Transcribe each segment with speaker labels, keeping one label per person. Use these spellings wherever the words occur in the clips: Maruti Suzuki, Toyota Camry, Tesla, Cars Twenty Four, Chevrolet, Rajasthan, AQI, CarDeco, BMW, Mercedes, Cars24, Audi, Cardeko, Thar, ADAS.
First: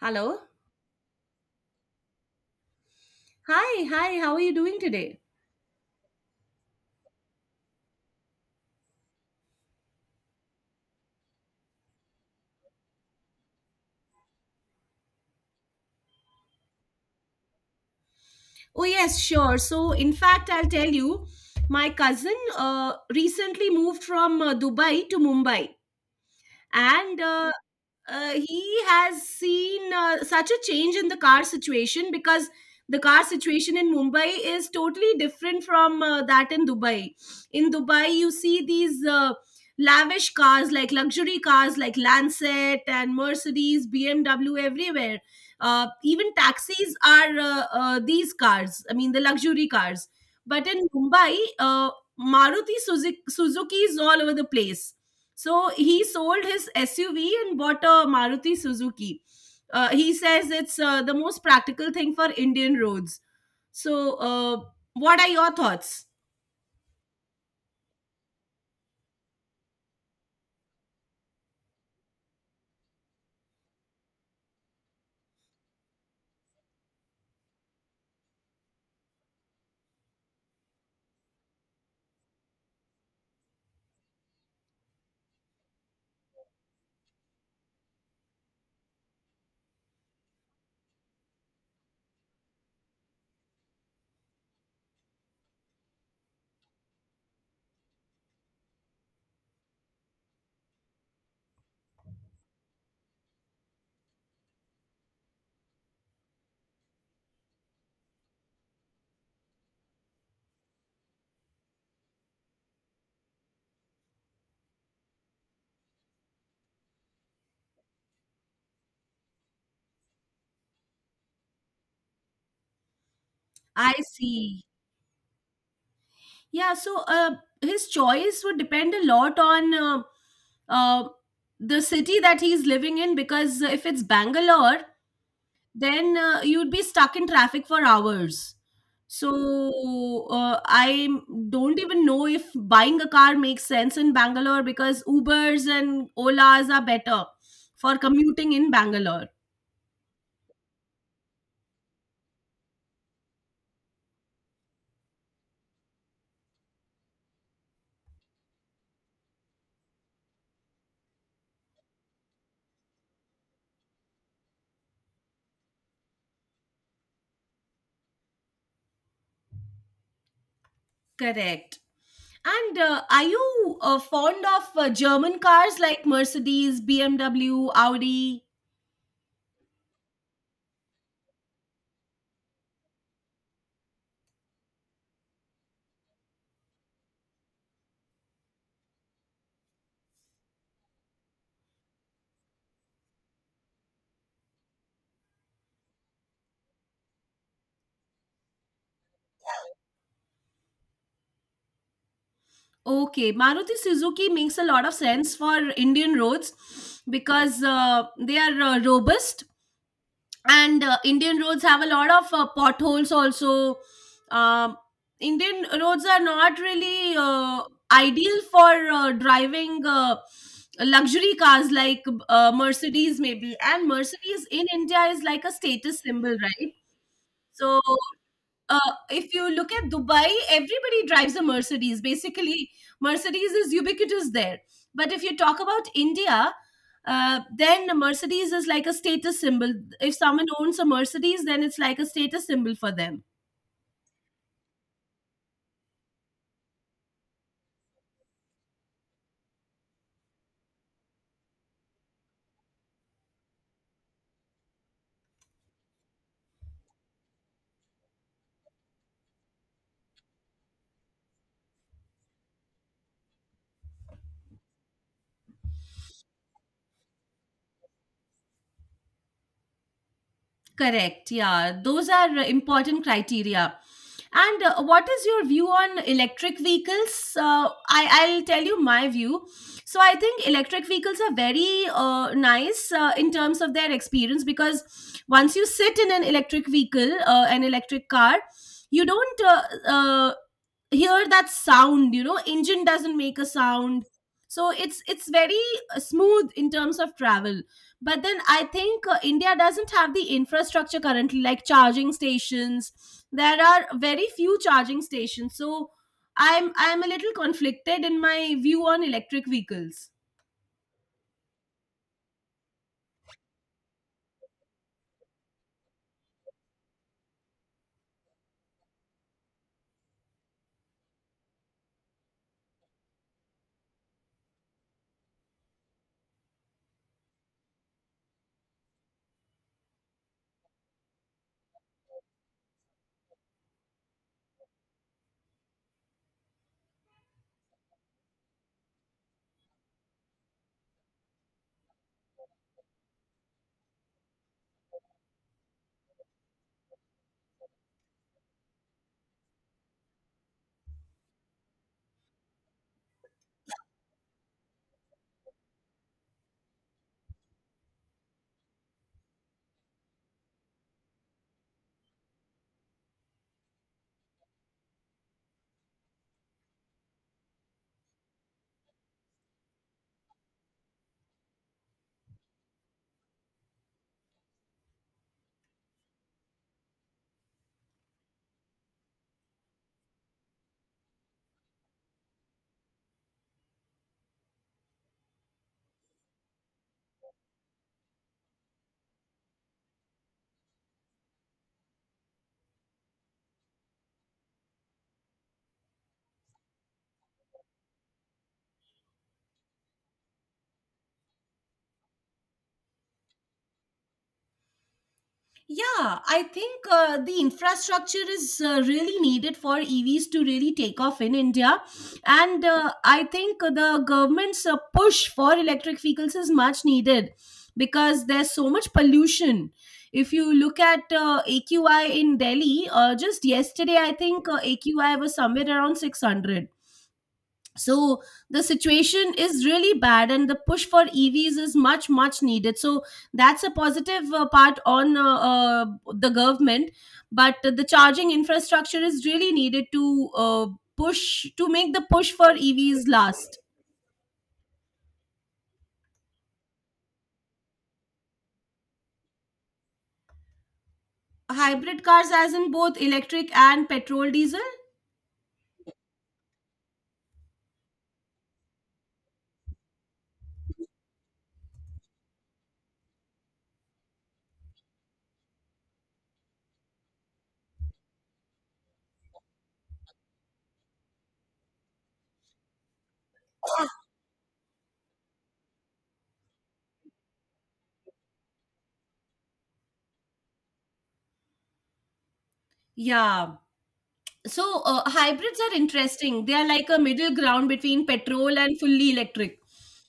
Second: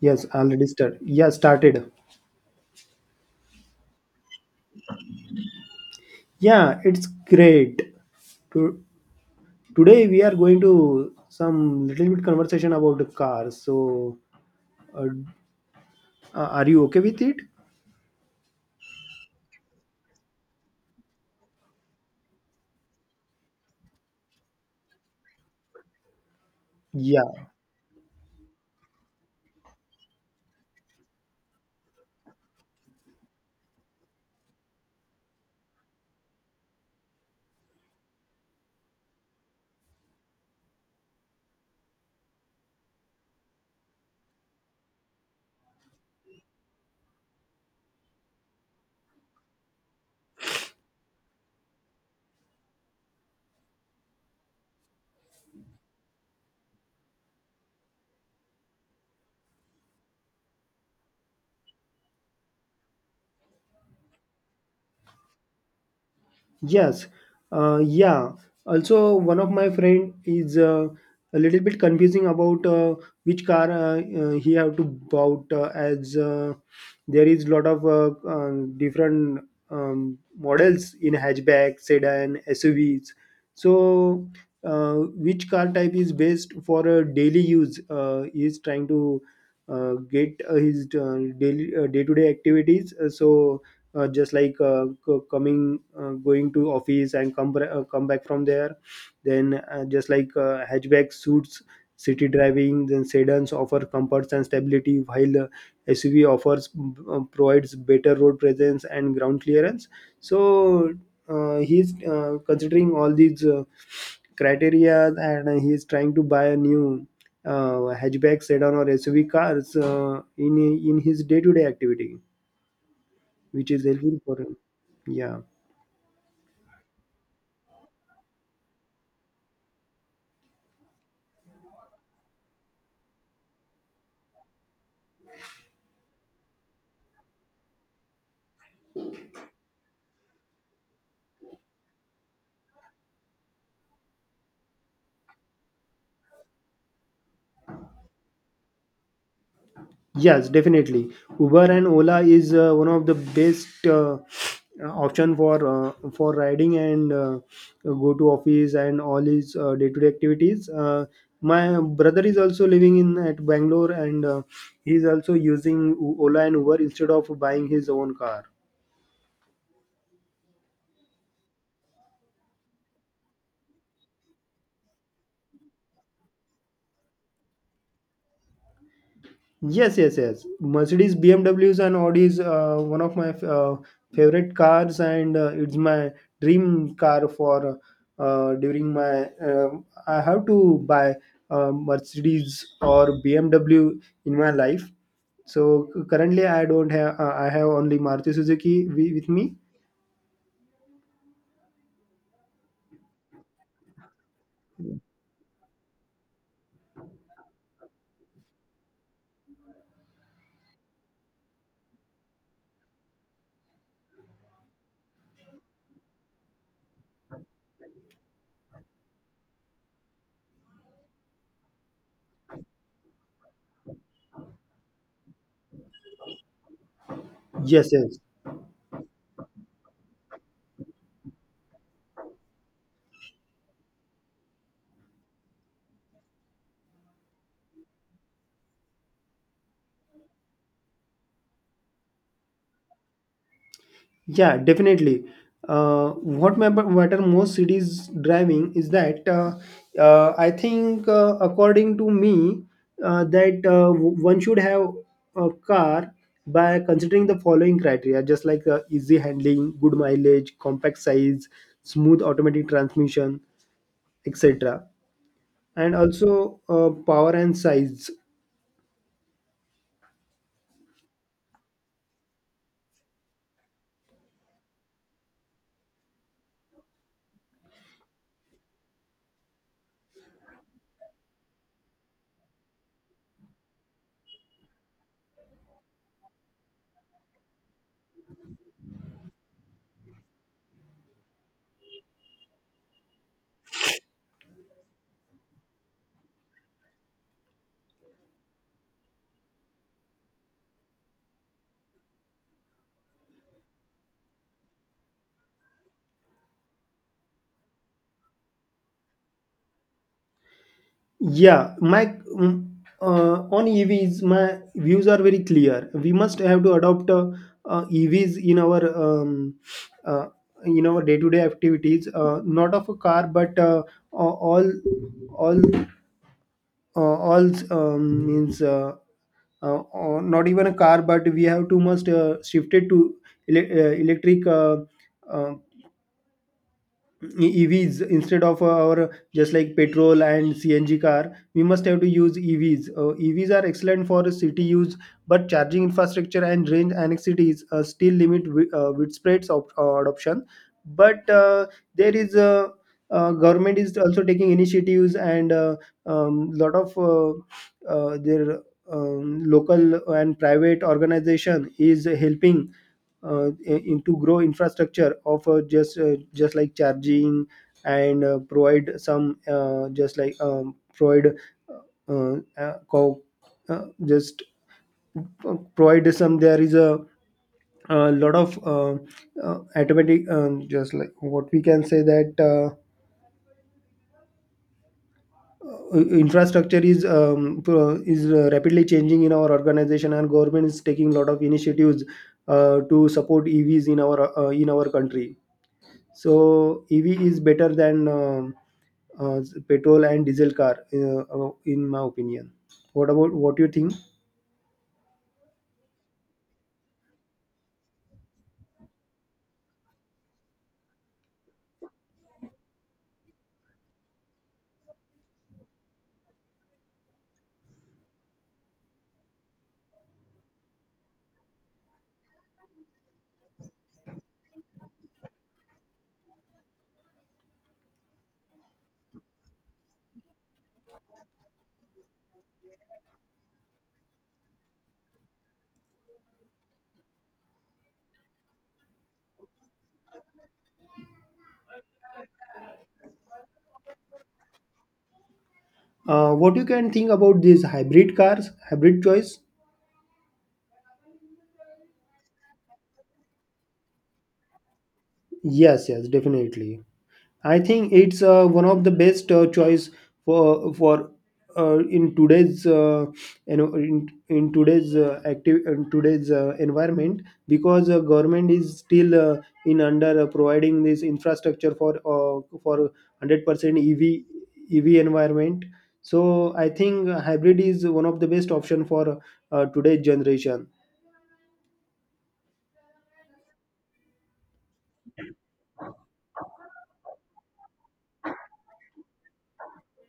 Speaker 1: Yes,
Speaker 2: Hello.
Speaker 1: already started. Yeah, started.
Speaker 2: Hi, hi, how are you doing today?
Speaker 1: Yeah, it's great. To, Today we are going to some little bit conversation about the cars. So, uh, are you okay with it?
Speaker 2: Oh, yes, sure. So, in fact, I'll tell you, my cousin recently moved from Dubai to Mumbai. And
Speaker 1: Yeah.
Speaker 2: uh, uh, he has seen such a change in the car situation because the car situation in Mumbai is totally different from that in Dubai. In Dubai, you see these lavish cars, like luxury cars, like Lancet and Mercedes, BMW everywhere. Even taxis are these cars. I mean, the luxury cars. But in Mumbai, Maruti Suzuki, Suzuki is all over the place, so he sold his SUV and bought a Maruti Suzuki. He says it's the most practical thing for Indian roads. So, what are your thoughts?
Speaker 1: Yes, yeah. Also, one of my friend is a little bit confusing about which car he have to bought as there is lot of different models in hatchback, sedan, SUVs. So, which car type is best for a daily use? He is trying to get his daily day-to-day activities. So just like coming, going to office and come come back from there, then just like hatchback suits city driving, then sedans offer comforts and stability, while suv offers provides better road presence and ground clearance. So he's considering all these criteria, and he's trying to buy a new hatchback, sedan, or SUV cars in his day-to-day activity, which is
Speaker 2: I
Speaker 1: helpful for him.
Speaker 2: see.
Speaker 1: Yeah.
Speaker 2: Yeah, so his choice would depend a lot on uh, the city that he's living in, because if it's Bangalore, then you'd be stuck in traffic for hours. So I don't even know if buying a car makes sense in Bangalore, because Ubers and Olas are better for commuting in Bangalore.
Speaker 1: Yes, definitely. Uber and Ola is one of the best option for riding and go to office and all his day-to-day activities. My brother is also living in at Bangalore, and he is also using Ola and Uber instead of buying his own car.
Speaker 2: Correct. And are you fond of German cars like Mercedes, BMW, Audi?
Speaker 1: Yes, yes, yes. Mercedes, BMWs, and Audis, one of my favorite cars, and it's my dream car for during my. I have to buy Mercedes or BMW in my life. So currently, I don't have. I have only Maruti Suzuki with me.
Speaker 2: Okay, Maruti Suzuki makes a lot of sense for Indian roads because they are robust, and indian roads have a lot of potholes also. um, Indian roads are not really ideal for driving luxury cars like mercedes maybe, and mercedes in india is like a status symbol, right? So
Speaker 1: Yes, yes.
Speaker 2: if you look at Dubai, everybody drives a Mercedes. Basically, Mercedes is ubiquitous there. But if you talk about India, then a Mercedes is like a status symbol. If someone owns a Mercedes, then it's like a status symbol for them.
Speaker 1: Yeah, definitely. What matter most cities driving is that I think, according to me, that one should have a car by considering the following criteria, just like easy handling, good mileage, compact size, smooth automatic transmission, etc. And also power and size.
Speaker 2: Correct. Yeah, those are important criteria. And what is your view on electric vehicles? I'll tell you my view. So, I think electric vehicles are very nice in terms of their experience, because once you sit in an electric vehicle, an electric car, you don't uh, hear that sound. Engine doesn't make a sound, so it's very smooth in terms of travel. But then I think india doesn't have the infrastructure currently, like charging stations. There are very few charging stations, so I'm a little conflicted in my view on electric vehicles.
Speaker 1: Yeah, mm, on EVs, my views are very clear. We must have to adopt EVs um, uh, in our day-to-day activities, not of a car, but a- all all means not even a car, but we have to must shift it to electric uh, EVs instead of our just like petrol and CNG car, we must have to use EVs. EVs are excellent for city use, but charging infrastructure and range annexities still limit widespread adoption. But there is a government is also taking initiatives, and a lot of their local and private organization is helping uh, in to grow infrastructure of just like charging and provide some just like provide co- just provide some. There is a lot of automatic just like what we can say, that infrastructure is rapidly changing in our organization, and government is taking a lot of initiatives to support EVs in our country. So EV is better than uh, petrol and diesel car, in my opinion. What about, what you think,
Speaker 2: Yeah, I think the infrastructure is really needed for EVs to really take off in India. And I think the government's push for electric vehicles is much needed, because there's so much pollution. If you look at AQI in Delhi, just yesterday, I think AQI was somewhere around 600. So the situation is really bad, and the push for EVs is much much needed. So that's a positive part on the government. But the charging infrastructure is really needed to push, to make the push for evs last.
Speaker 1: what you can think about these hybrid cars, hybrid choice?
Speaker 2: Hybrid cars, as in both electric and petrol diesel?
Speaker 1: Yes, yes, definitely. I think it's one of the best choice for in today's, in today's active in today's environment, because government is still in under providing this infrastructure for 100% EV environment. So I think hybrid is one of the best option for today's generation.
Speaker 2: Yeah. So hybrids are interesting. They are like a middle ground between petrol and fully electric.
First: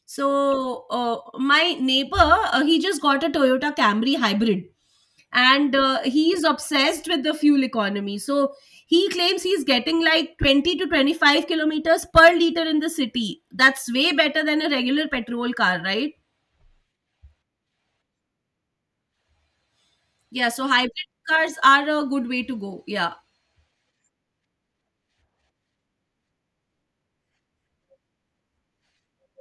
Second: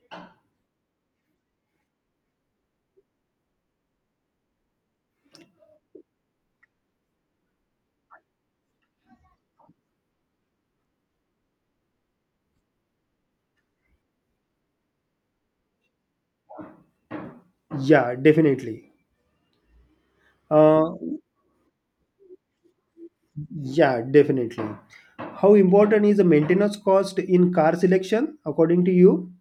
Speaker 2: So my neighbor, he just got a Toyota Camry hybrid, and he is obsessed with the fuel economy. So he claims he's getting like 20 to 25 kilometers per liter in the city. That's way better than a regular petrol car, right?
Speaker 1: Yeah, definitely.
Speaker 2: Yeah. So hybrid
Speaker 1: Uh,
Speaker 2: cars are a good way to go. Yeah.
Speaker 1: Yeah, definitely. How important is the maintenance cost in car selection, according to you?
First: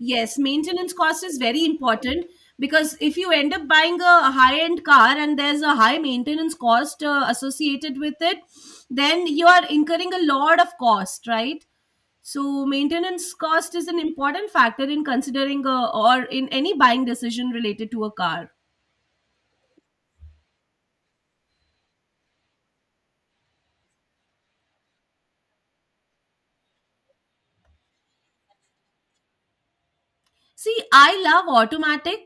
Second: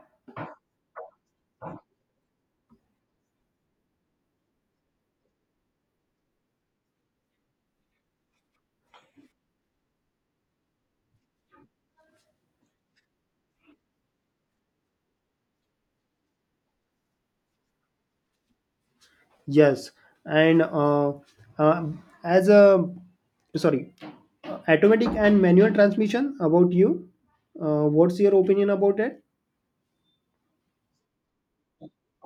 Speaker 2: Yes, maintenance cost is very important, because if you end up buying a high-end car and there's a high maintenance cost associated with it, then you are incurring a lot of cost, right? So maintenance cost is an important factor in considering a, or in any buying decision related to a car.
Speaker 1: Yes, and uh, as a sorry, automatic and manual transmission. About you, what's your opinion about it?
Speaker 2: See, I love automatic.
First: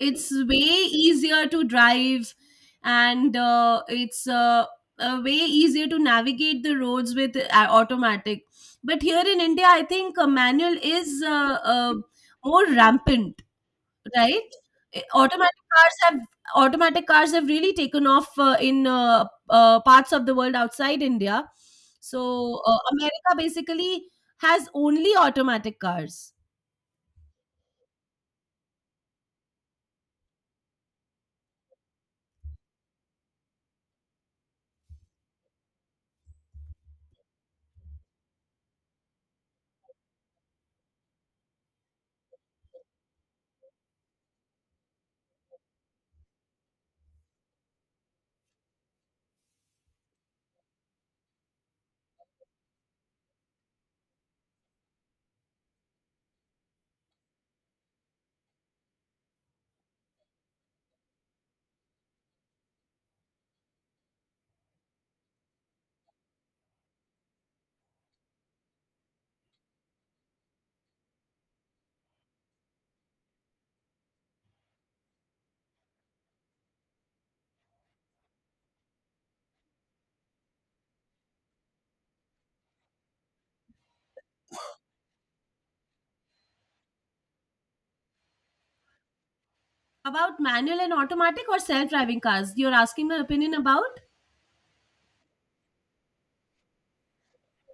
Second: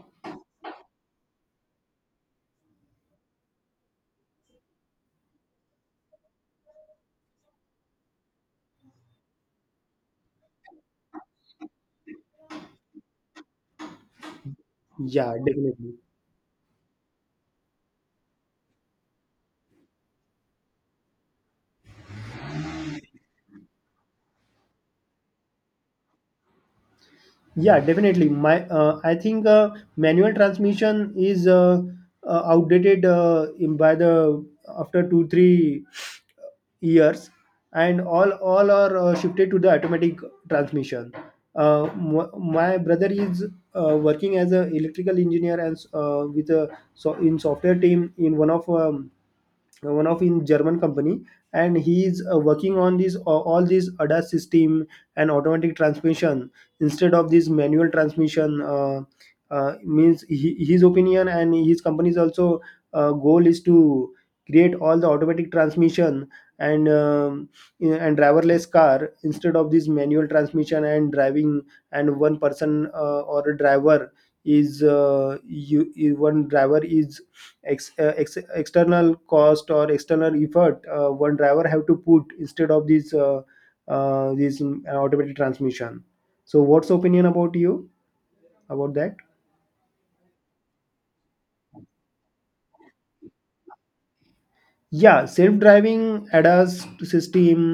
Speaker 2: It's way easier to drive, and it's way easier to navigate the roads with automatic. But here in India, I think manual is more rampant, right? Eh,
Speaker 1: Yeah,
Speaker 2: Automatic cars
Speaker 1: definitely.
Speaker 2: have automatic cars have really taken off in parts of the world outside India. So America basically has only automatic cars.
Speaker 1: Yeah, definitely. My, I think manual transmission is outdated in by the after 2-3 years, and all are shifted to the automatic transmission. My brother is working as an electrical engineer, and with a so in software team in one of in german company, and he is working on this all this ADAS system and automatic transmission instead of this manual transmission, means he, his opinion and his company's also goal is to create all the automatic transmission and um, and driverless car instead of this manual transmission and driving, and one person or a driver is one driver is ex, external cost or external effort, one driver have to put instead of this this automated transmission. So what's opinion about you about that,
Speaker 2: About manual and automatic, or self driving cars? You're asking my opinion about?
Speaker 1: yeah, self-driving ADAS system,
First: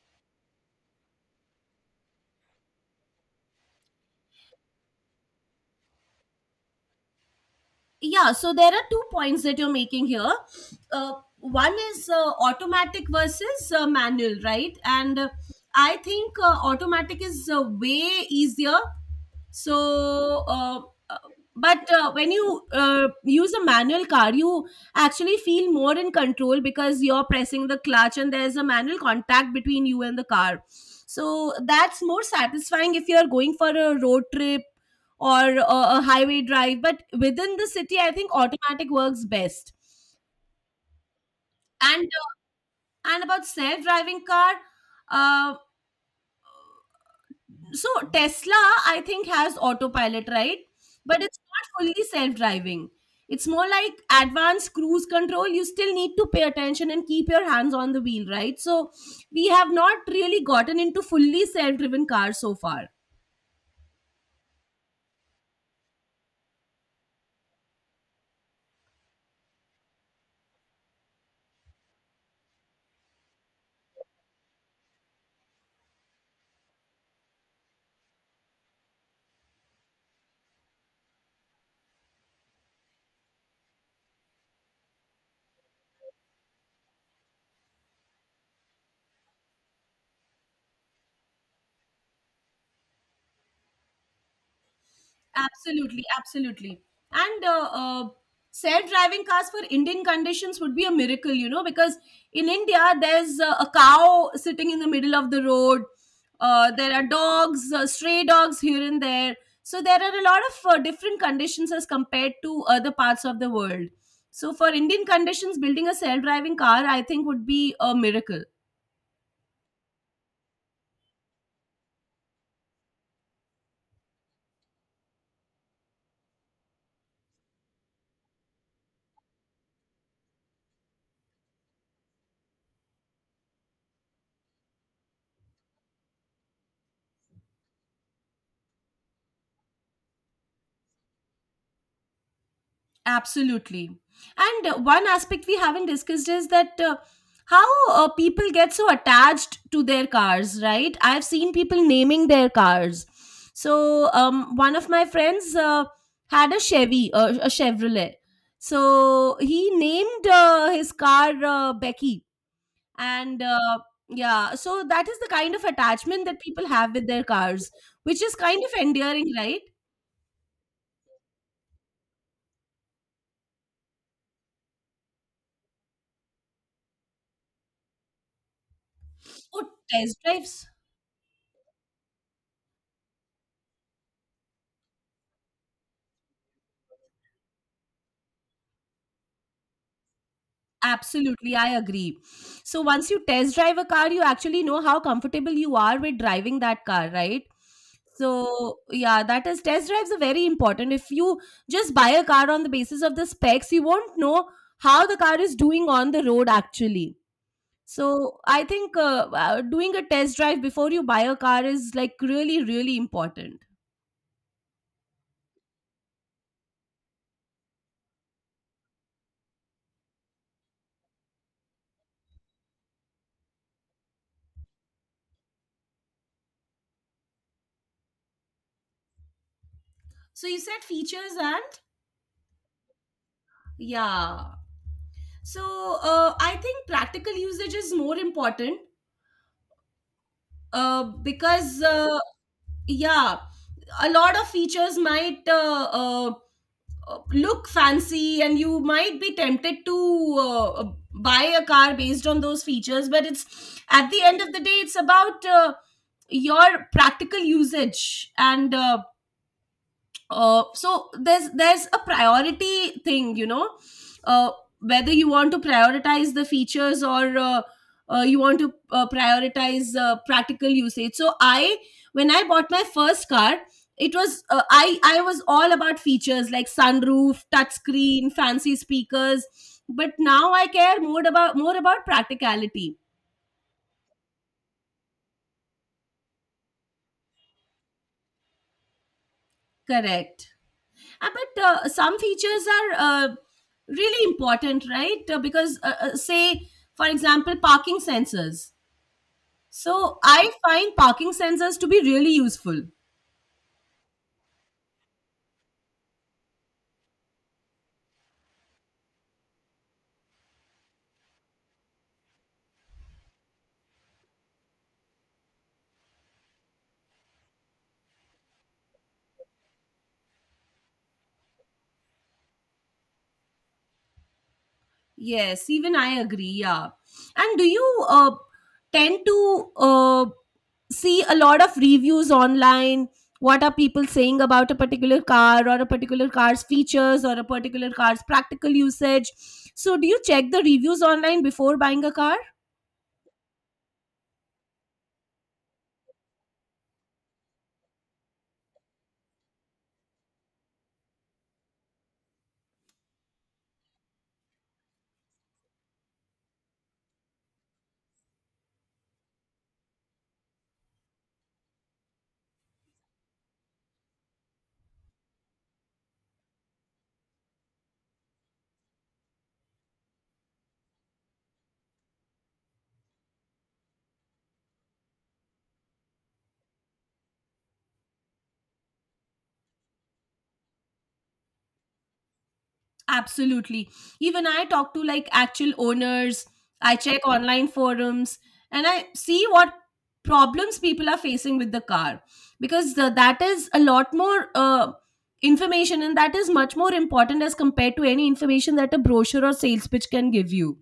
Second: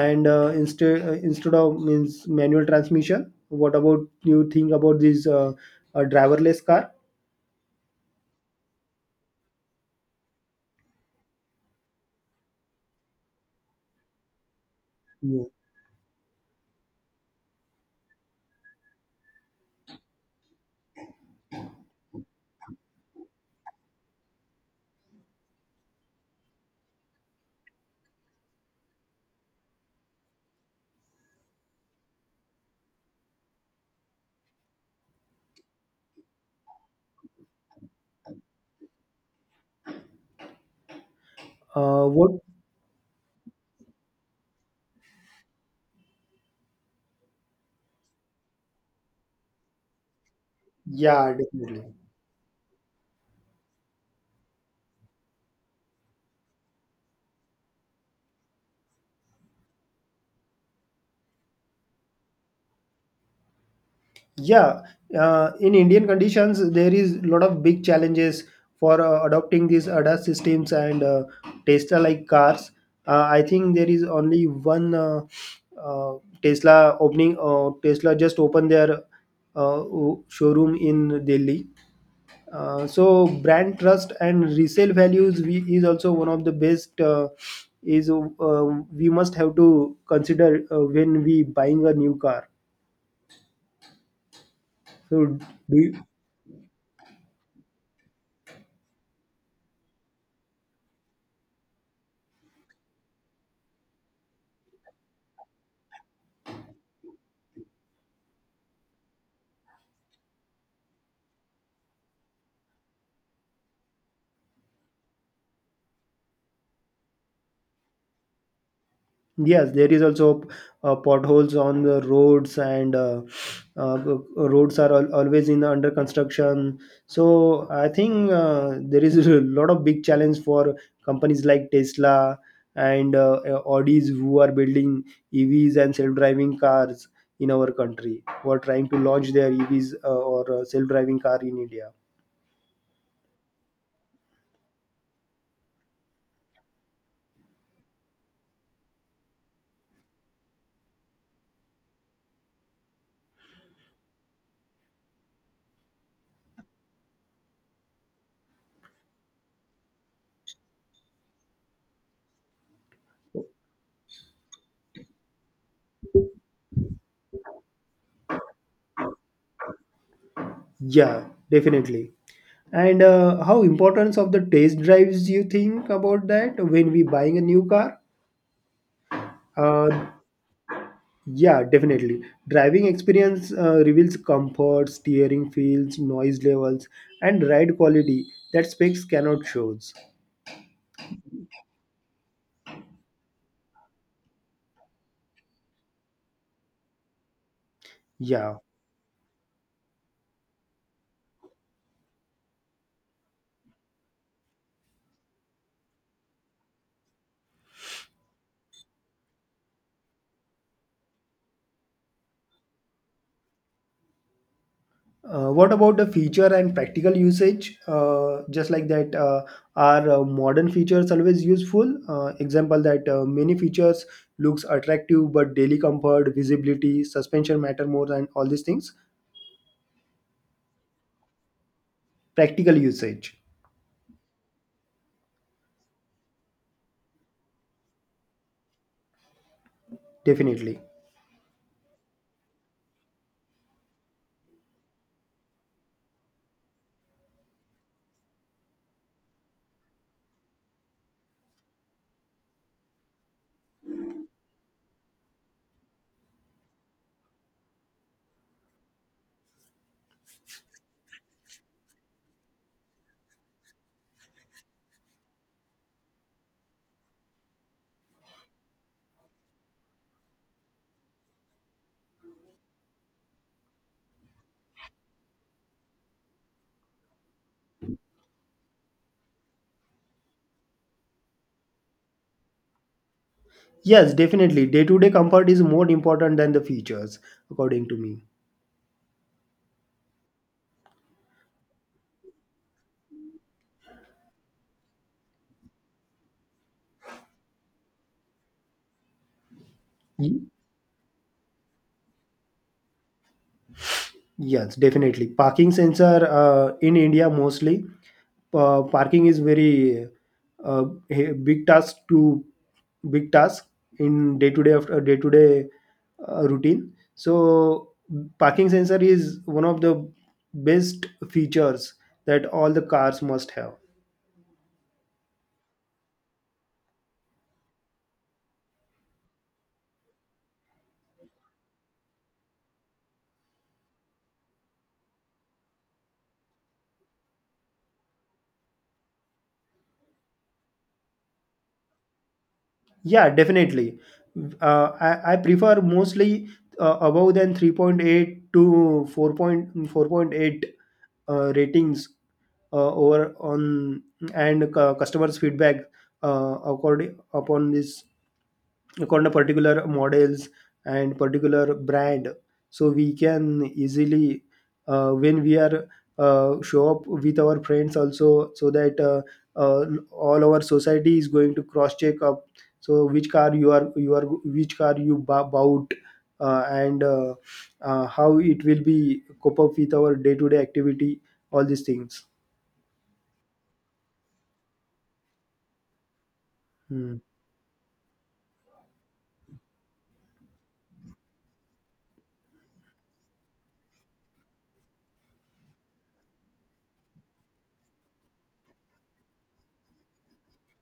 Speaker 1: and instead of means manual transmission, what about you think about this driverless car?
Speaker 2: Yeah, so there are two points that you're making here. Uh, One is automatic versus manual, right? And
Speaker 1: Yeah.
Speaker 2: I think automatic is way easier. So, uh, but when you use a manual car, you actually feel more in control, because you're pressing the clutch and there's a manual contact between you and the car. So, that's more satisfying if you're going for a road trip, or a, a highway drive. But within the city, I think automatic works best. And
Speaker 1: What
Speaker 2: uh, and about self driving car, uh, so Tesla, I think, has autopilot, right? But
Speaker 1: Yeah,
Speaker 2: it's not
Speaker 1: definitely.
Speaker 2: fully self-driving. It's more like advanced cruise control. You still need to pay attention and keep your hands on the wheel, right? So we have not really gotten into fully self-driven cars so far.
Speaker 1: Yeah, in Indian conditions, there is a lot of big challenges for adopting these ADAS systems and Tesla-like cars. I think there is only one uh, Tesla opening. Tesla just opened their uh, showroom in Delhi. So brand trust and resale values we, is also one of the best. Is we must have to consider when we buying a new car. So do you.
Speaker 2: Absolutely, absolutely. And self-driving cars for Indian conditions would be a miracle, because in India there's a cow sitting in the middle of the road. There are dogs, stray dogs here and there. So there are a lot of different conditions as compared to other parts of the world. So for Indian conditions, building a self-driving car, I think, would be a miracle.
Speaker 1: Yes, there is also potholes on the roads, and uh, roads are always in under construction. So I think there is a lot of big challenge for companies like Tesla and Audis who are building EVs and self-driving cars in our country, who are trying to launch their EVs or self-driving car in India.
Speaker 2: Absolutely. And one aspect we haven't discussed is that how people get so attached to their cars, right? I've seen people naming their cars. So one of my friends had a Chevy, a Chevrolet. So he named his car Becky. And yeah, so that is the kind of attachment that people have with their cars, which is kind of endearing, right?
Speaker 1: Yeah, definitely. And how importance of the test drives you think about that when we buying a new car?
Speaker 2: Oh,
Speaker 1: Uh,
Speaker 2: test drives.
Speaker 1: yeah, definitely. Driving experience reveals comfort, steering feels, noise levels, and ride quality that specs cannot shows.
Speaker 2: Absolutely, I agree. So once you test drive a car, you actually know how comfortable you are with driving that car, right?
Speaker 1: Yeah.
Speaker 2: So yeah, that is, test drives are very important. If you just buy a car on the basis of the specs, you won't know how the car is doing on the road actually. So I think doing a test drive before you buy a car is like really really important.
Speaker 1: What about the feature and practical usage? Just like that, are modern features always useful? Example that many features looks attractive, but daily comfort, visibility, suspension matter more, and all these things.
Speaker 2: So you said features and,
Speaker 1: Practical usage,
Speaker 2: yeah. So I think practical usage is more important,
Speaker 1: definitely.
Speaker 2: because yeah, a lot of features might look fancy, and you might be tempted to buy a car based on those features. But it's at the end of the day it's about your practical usage. And so there's a priority thing you know uh, whether you want to prioritize the features, or you want to prioritize practical usage. So i when i bought my first car, it was I was all about features, like sunroof, touchscreen, fancy speakers. But now I care more about practicality.
Speaker 1: Yes, definitely. Day to day comfort is more important than the features, according to me.
Speaker 2: Correct. But some features are really important, right? Because, say, for example, parking sensors. So I find parking sensors to be really useful.
Speaker 1: Yes, definitely. Parking sensor in India mostly. Parking is very uh, a big task in day to day after day to day routine. So parking sensor is one of the best features that all the cars must have.
Speaker 2: Yes, even I agree. Yeah. And do you tend to see a lot of reviews online? What are people saying about a particular car, or a particular car's features, or a particular car's practical usage? So, do you check the reviews online before buying a car?
Speaker 1: Yeah, definitely. I prefer mostly above than 3.8 to 4.4.8 ratings over on and customers feedback according upon this according the particular models and particular brand, so we can easily when we are show up with our friends also, so that uh, all our society is going to cross check up, so which car you are which car you bu- bought, and how it will be cope up with our day to day activity, all these things.
Speaker 2: Absolutely. Even I talk to, like, actual owners. I
Speaker 1: Hmm.
Speaker 2: check online forums, and I see what problems people are facing with the car, because that is a lot more information, and that is much more important as compared to any information that a brochure or sales pitch can give you.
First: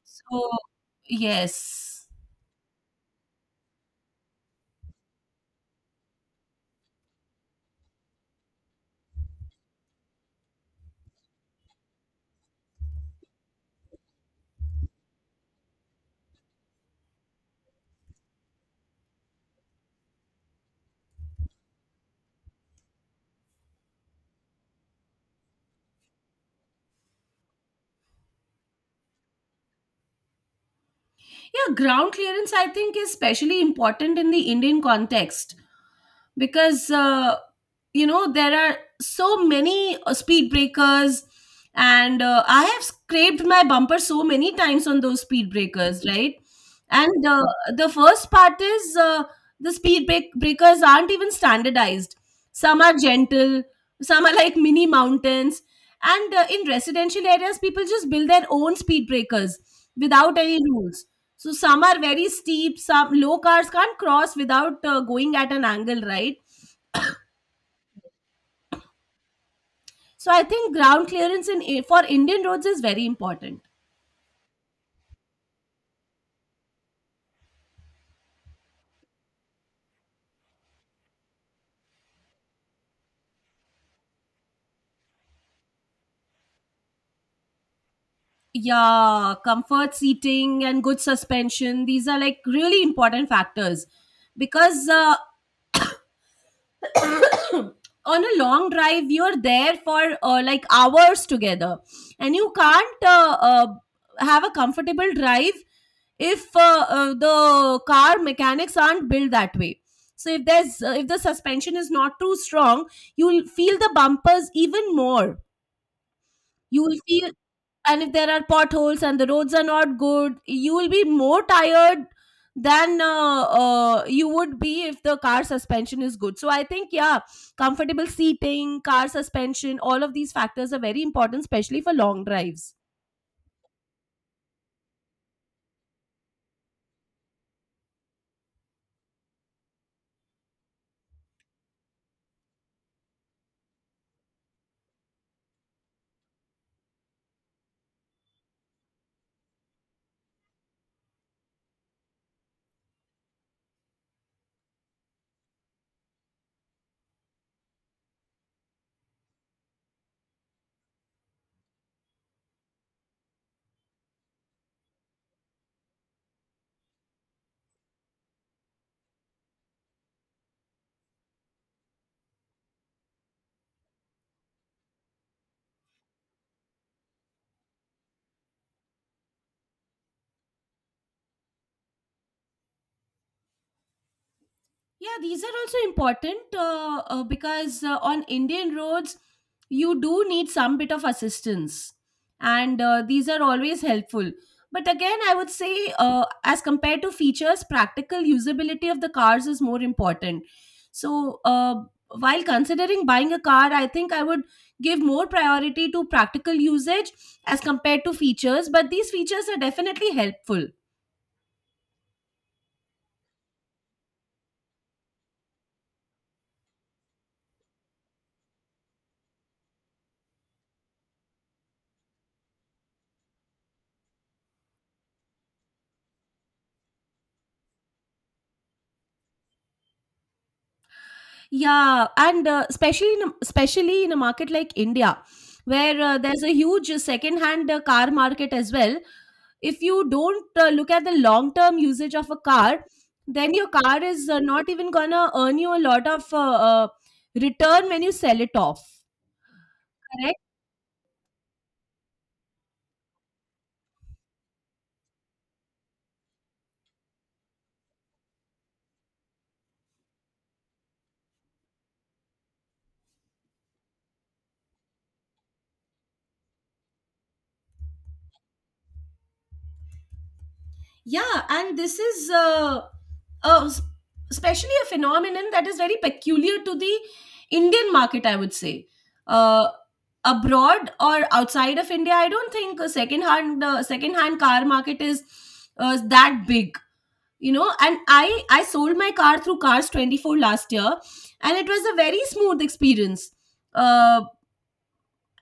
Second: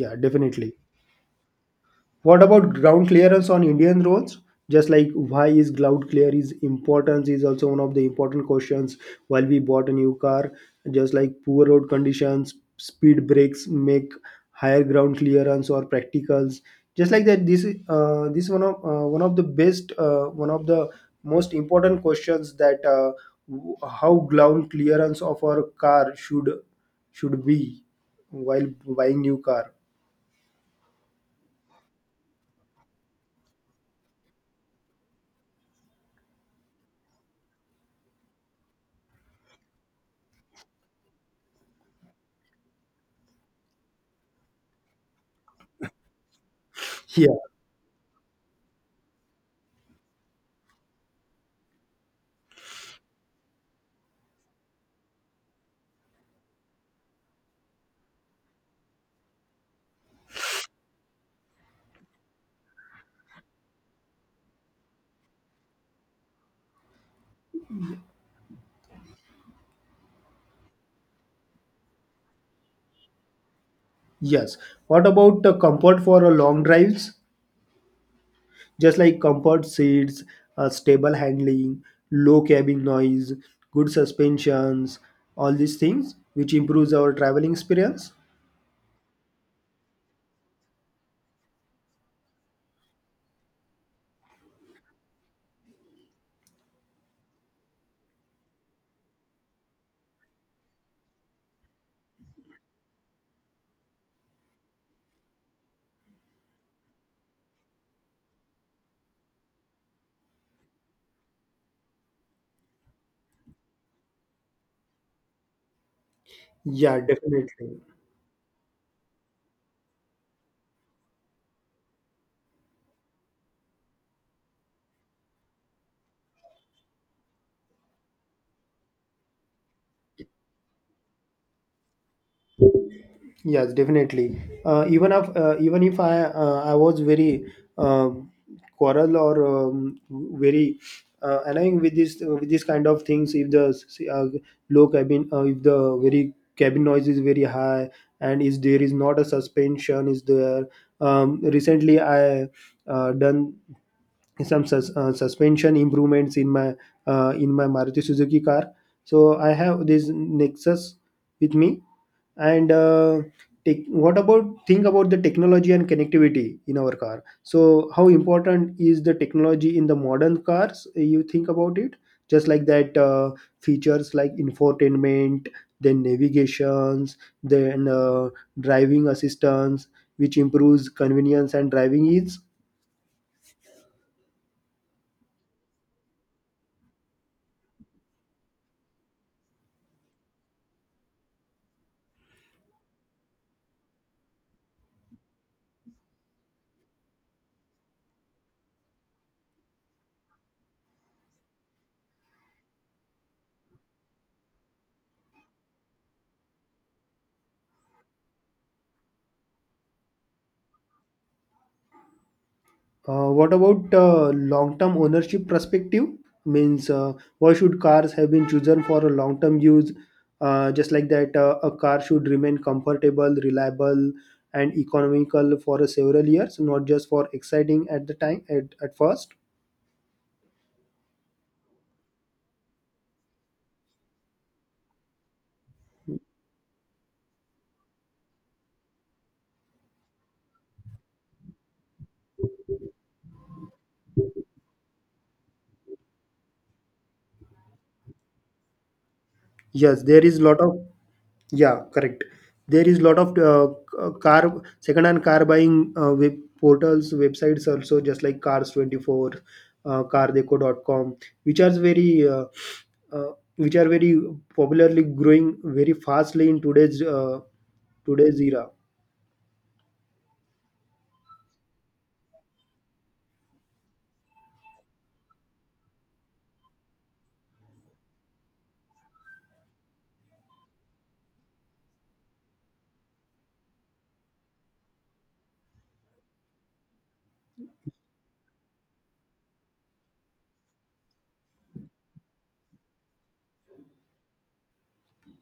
Speaker 1: Yeah,
Speaker 2: So,
Speaker 1: definitely.
Speaker 2: yes.
Speaker 1: What about ground clearance on Indian roads? Just like why is ground clear is important is also one of the important questions while we bought a new car. Just like poor road conditions, speed breaks make higher ground clearance or practicals. Just like that, this one of the best, one of the most important questions that how ground clearance of our car should be while buying new car.
Speaker 2: Yeah, ground clearance, I think, is especially important in the Indian context, because there are so many speed breakers. And I have scraped my bumper so many times on those speed breakers, right? And
Speaker 1: Yeah.
Speaker 2: the first part is the speed breakers aren't even standardized. Some are gentle, some are like mini mountains. And in residential areas, people just build their own speed breakers without any rules. So some are very steep, some low cars can't cross without going at an angle, right? So I think ground clearance for Indian roads is very important.
Speaker 1: Yes. What about the comfort for long drives? Just like comfort seats, stable handling, low cabin noise, good suspensions, all these things which improves our traveling experience.
Speaker 2: Yeah, comfort seating and good suspension, these are like really important factors, because on a long drive you're there for like hours together, and you can't have a comfortable drive if the car mechanics aren't built that way. So if there's if the suspension is not too strong, you'll feel the bumpers even more. You will
Speaker 1: Yeah,
Speaker 2: feel,
Speaker 1: definitely.
Speaker 2: and if there are potholes and the roads are not good, you will be more tired than you would be if the car suspension is good. So I think, yeah, comfortable seating, car suspension, all of these factors are very important, especially for long drives.
Speaker 1: Yes, definitely. Even if I I was very um quarrel or very annoying with this kind of things. If the low cabin, if the very cabin noise is very high, and is there is not a suspension is there. Recently, I done some suspension improvements in my Maruti Suzuki car. So I have this Nexus with me, and take, what about think about the technology and connectivity in our car? So how important is the technology in the modern cars, you think about it? Just like that, features like infotainment, then navigations, then driving assistance, which improves convenience and driving ease.
Speaker 2: Yeah, these are also important, because on Indian roads, you do need some bit of assistance, and these are always helpful. But again, I would say, as compared to features, practical usability of the cars is more important. So, while considering buying a car, I think I would give more priority to practical usage as compared to features, but these features are definitely helpful.
Speaker 1: What about long-term ownership perspective? Means, why should cars have been chosen for a long-term use? Just like that, a car should remain comfortable, reliable, and economical for several years, not just for exciting at the time at first.
Speaker 2: Yeah, and especially in a market like India, where there's a huge second-hand car market as well. If you don't look at the long-term usage of a car, then your car is not even gonna earn you a lot of return when you sell it off.
Speaker 1: Yes, there
Speaker 2: Correct?
Speaker 1: is lot of. Yeah, correct. There is lot of car second-hand car buying web portals, websites also, just like Cars24, CarDeco.com, which are very uh, uh, which are very popularly growing very fastly in today's today's era.
Speaker 2: Yeah, and this is uh, s- especially a phenomenon that is very peculiar to the Indian market, I would say. Uh, Abroad or outside of India, I don't think a second-hand car market is that big. You know, and I sold my car through Cars 24 last year, and it was a very smooth experience. Uh,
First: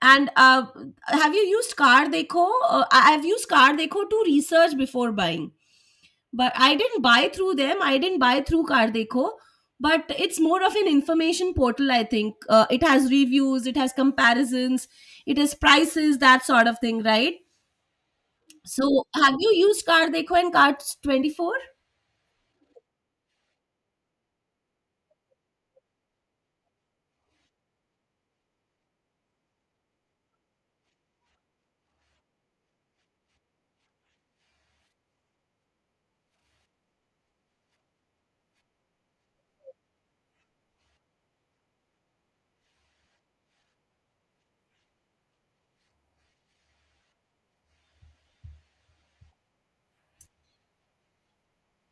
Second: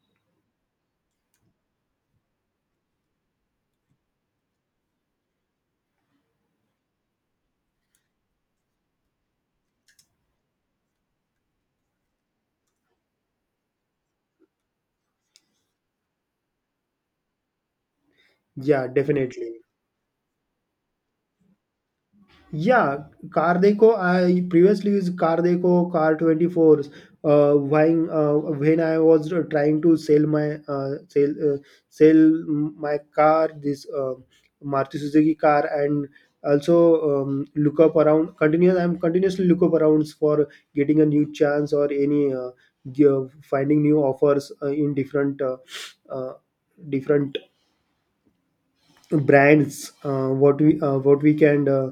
Speaker 2: and Have you used Car Deco? I've used Car Deco to research before buying, but I didn't buy through them. I didn't buy through Cardeko, but it's more of an information portal. I think it has reviews, it has comparisons, it has prices, that sort of thing, right?
Speaker 1: Yeah,
Speaker 2: So, have you
Speaker 1: definitely.
Speaker 2: used Cardeko and Cards 24?
Speaker 1: Yeah, Car Deco. I previously used Car Deco, Car 24. When I was trying to sell my sell my car, this Maruti Suzuki car, and also look up around. Continuous, I'm continuously look up arounds for getting a new chance or any finding new offers in different uh, different brands, what we can uh,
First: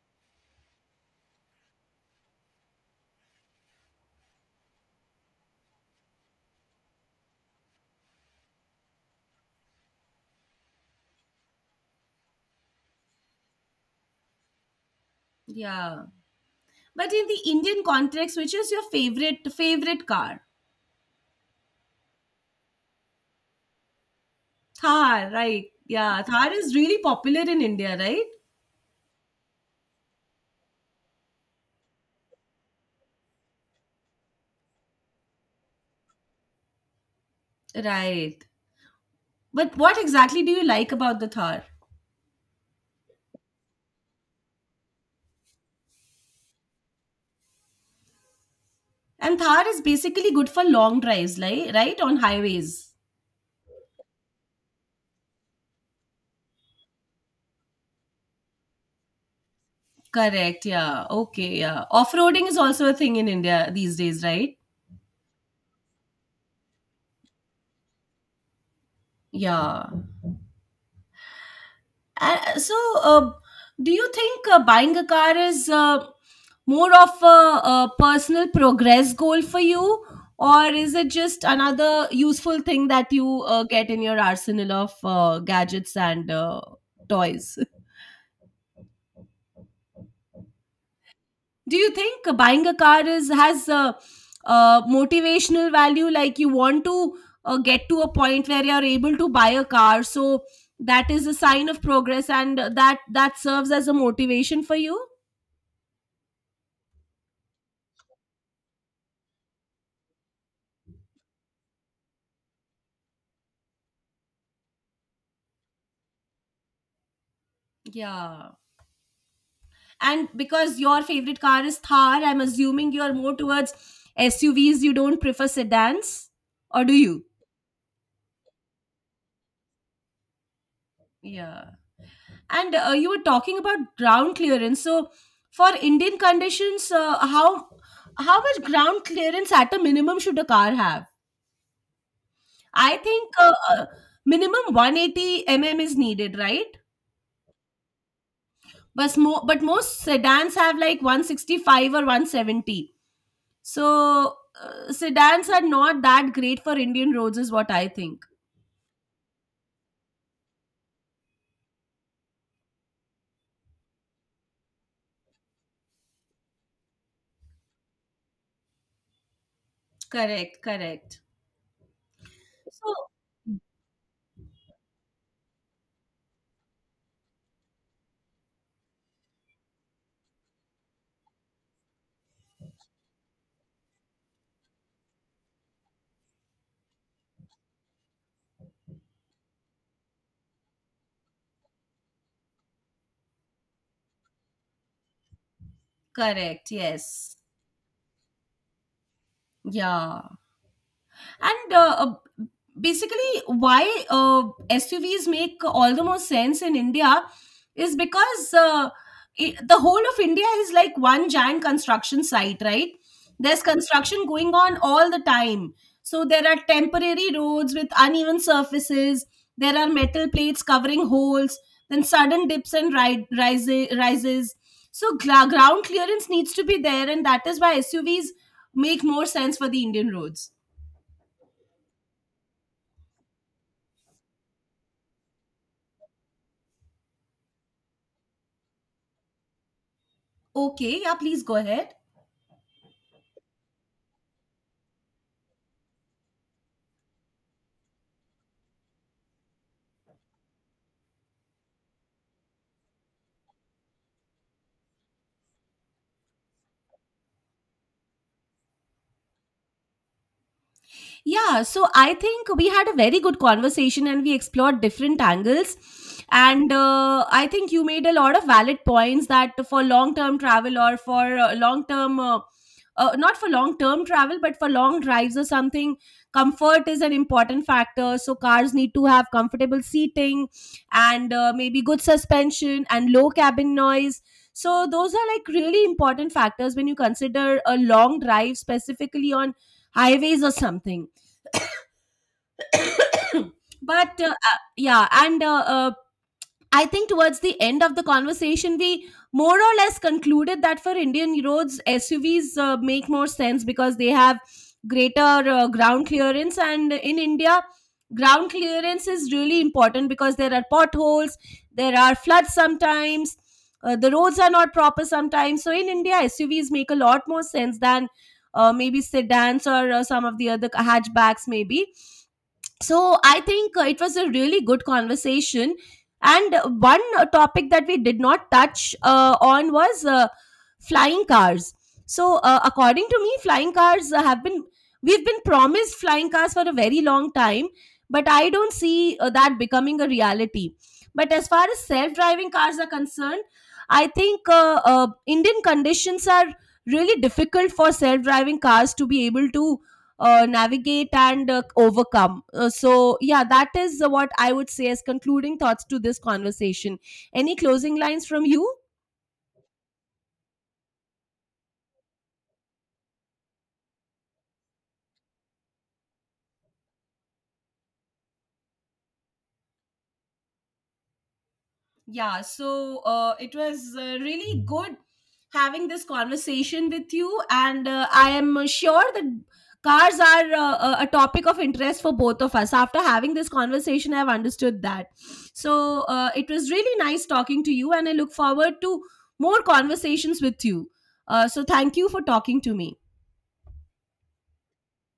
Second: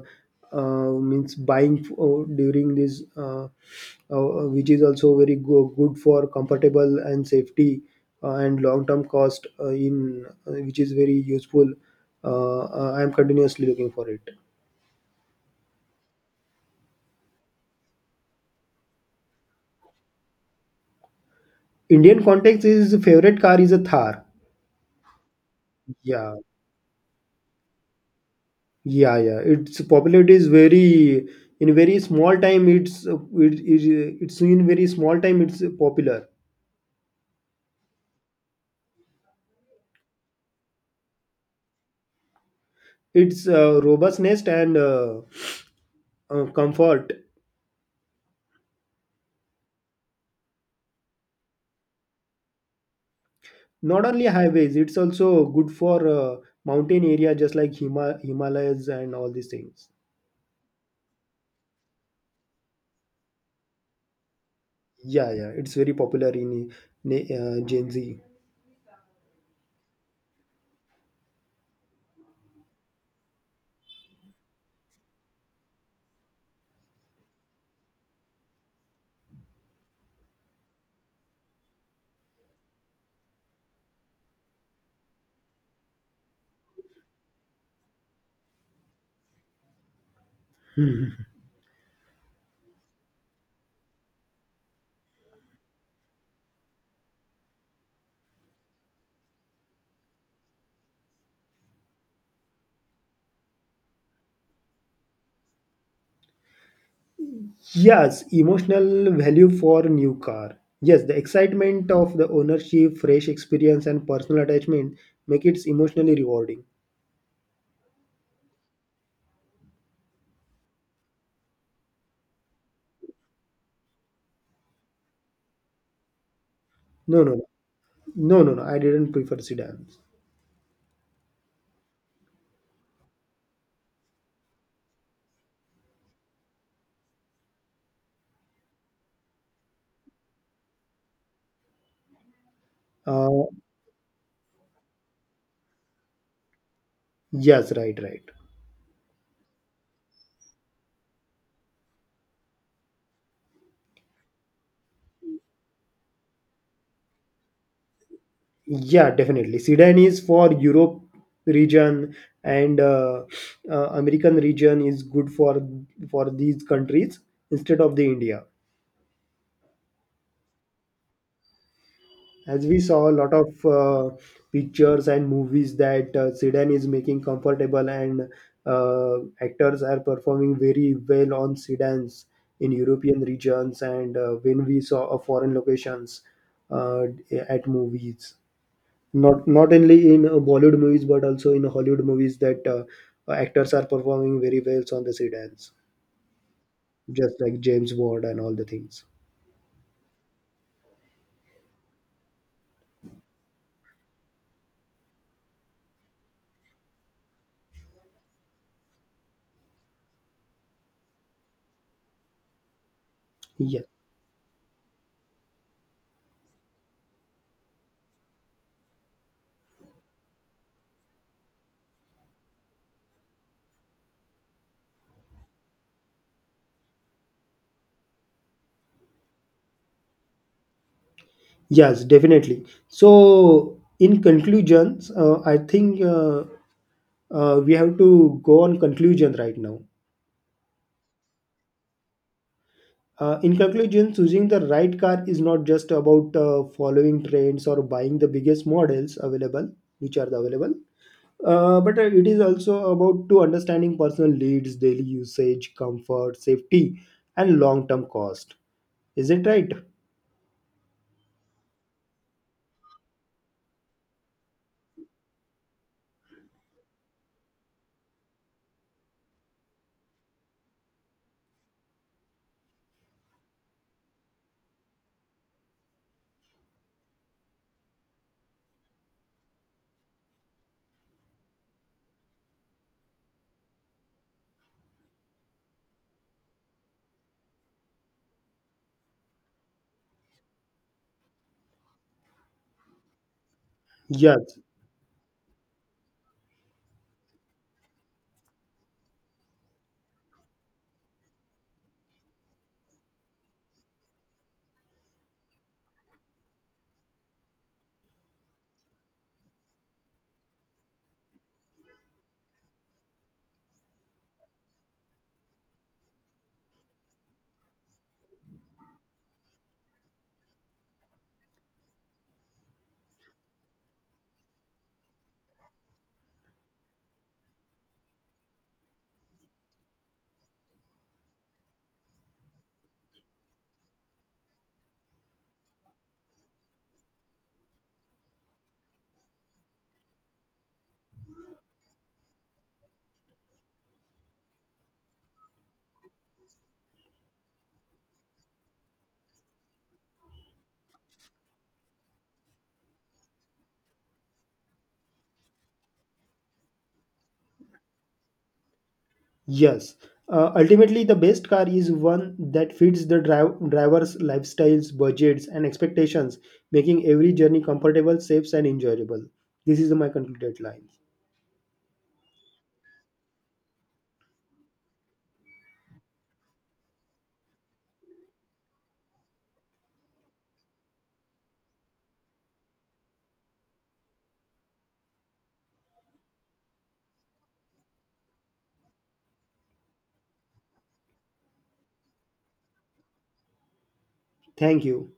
Speaker 1: uh, means buying for, during this which is also very good for comfortable and safety and long term cost in which is very useful, I am continuously looking for it.
Speaker 2: Yeah, but in the Indian context, which is your favorite car?
Speaker 1: Indian context is favorite car is a Thar.
Speaker 2: Thar, right? Yeah,
Speaker 1: Yeah,
Speaker 2: Thar is really popular in India, right?
Speaker 1: yeah, yeah, its popularity is very in very small time, it's in very small time it's popular.
Speaker 2: Right. But what exactly do you like about the Thar?
Speaker 1: Its robustness and comfort.
Speaker 2: And Thar is basically good for long drives, like right on highways.
Speaker 1: Not only highways, it's also good for mountain area, just like Himalayas and all these things.
Speaker 2: Correct. Yeah. Okay. Yeah. Off roading is also a thing in India these days, right?
Speaker 1: Yeah, yeah, it's very popular in Gen Z.
Speaker 2: Yeah. Uh, so, uh, do you think buying a car is more of a personal progress goal for you, or is it just another useful thing that you get in your arsenal of gadgets and toys?
Speaker 1: Mhm.
Speaker 2: Do you think buying a car is has a, motivational value? Like you want to get to a point where you are able to buy a car, so that is a sign of progress, and that serves as a motivation for you.
Speaker 1: Yes, emotional value for new car. Yes, the excitement of the ownership, fresh experience, and personal attachment make it emotionally rewarding.
Speaker 2: Yeah. And because your favorite car is Thar, I'm assuming you are more towards SUVs. You don't prefer sedans, or do
Speaker 1: No,
Speaker 2: you?
Speaker 1: no, no, no, no, no. I didn't prefer sedans.
Speaker 2: Yeah. And you were talking about ground clearance. So for Indian conditions, how much ground clearance at a minimum should a car have? I think
Speaker 1: Uh,
Speaker 2: minimum 180 mm is needed, right?
Speaker 1: yes, right, right.
Speaker 2: But most sedans have like 165 or 170. So sedans are not that great for Indian roads, is what I think.
Speaker 1: Yeah, definitely. Sedan is for Europe region, and American region is good for these countries instead of the India.
Speaker 2: Correct, correct.
Speaker 1: As we
Speaker 2: So
Speaker 1: saw a lot of pictures and movies that sedan is making comfortable and uh, actors are performing very well on sedans in European regions, and when we saw a foreign locations uh, at movies. Not not only in Bollywood movies, but also in Hollywood movies that actors are performing very well on the sedans,
Speaker 2: correct, yes.
Speaker 1: just like James Bond and all the things.
Speaker 2: Yeah. and Basically, why uh, SUVs make all the more sense in India is because I the whole of India is like one giant construction site, right? There's
Speaker 1: Yes,
Speaker 2: construction going on all the time, so there are temporary roads with uneven surfaces, there are metal plates covering holes, then sudden dips and rises. So ground clearance needs to be there, and that is why SUVs make more sense for the Indian roads.
Speaker 1: yes, definitely. So, in conclusions, I think we have to go on conclusion right now.
Speaker 2: Okay, yeah, please go ahead.
Speaker 1: In conclusion, choosing the right car is not just about following trends or buying the biggest models available, which are the available. But it is also about to understanding personal needs, daily usage, comfort, safety, and long-term cost. Is it right?
Speaker 2: Yeah, so I think we had a very good conversation and we explored different angles. And I think you made a lot of valid points, that for long term travel or for not for long term travel, but for long drives or something, comfort is an important factor. So cars need to have comfortable seating and maybe good suspension and low cabin noise. So those are like really important factors when you consider a long drive, specifically on highways or something. but
Speaker 1: Yes,
Speaker 2: yeah and I think towards the end of the conversation we more or less concluded that for Indian roads, SUVs make more sense because they have greater ground clearance, and in India ground clearance is really important because there are potholes, there are floods sometimes, the roads are not proper sometimes. So in India SUVs make a lot more sense than maybe sedans or some of the other hatchbacks maybe. So I think it was a really good conversation, and one topic that we did not touch on was flying cars. So according to me, flying cars have been we've been promised flying cars for a very long time, but I don't see that becoming a reality. But as far as self driving cars are concerned, I think Indian conditions are really difficult for self driving cars to be able to navigate and overcome. Yeah, that is what I would say as concluding thoughts to this conversation. Any closing lines from you?
Speaker 1: yes. Ultimately, the best car is one that fits the driver's lifestyles, budgets, and expectations, making every journey comfortable, safe, and enjoyable. This is my concluded line.
Speaker 2: Yeah, so it was really good having this conversation with you, and I am sure that cars are a topic of interest for both of us. After having this conversation, I've understood that. So it was really nice talking to you, and I look forward to more conversations with you. So thank you for talking to me.
Speaker 1: Thank you.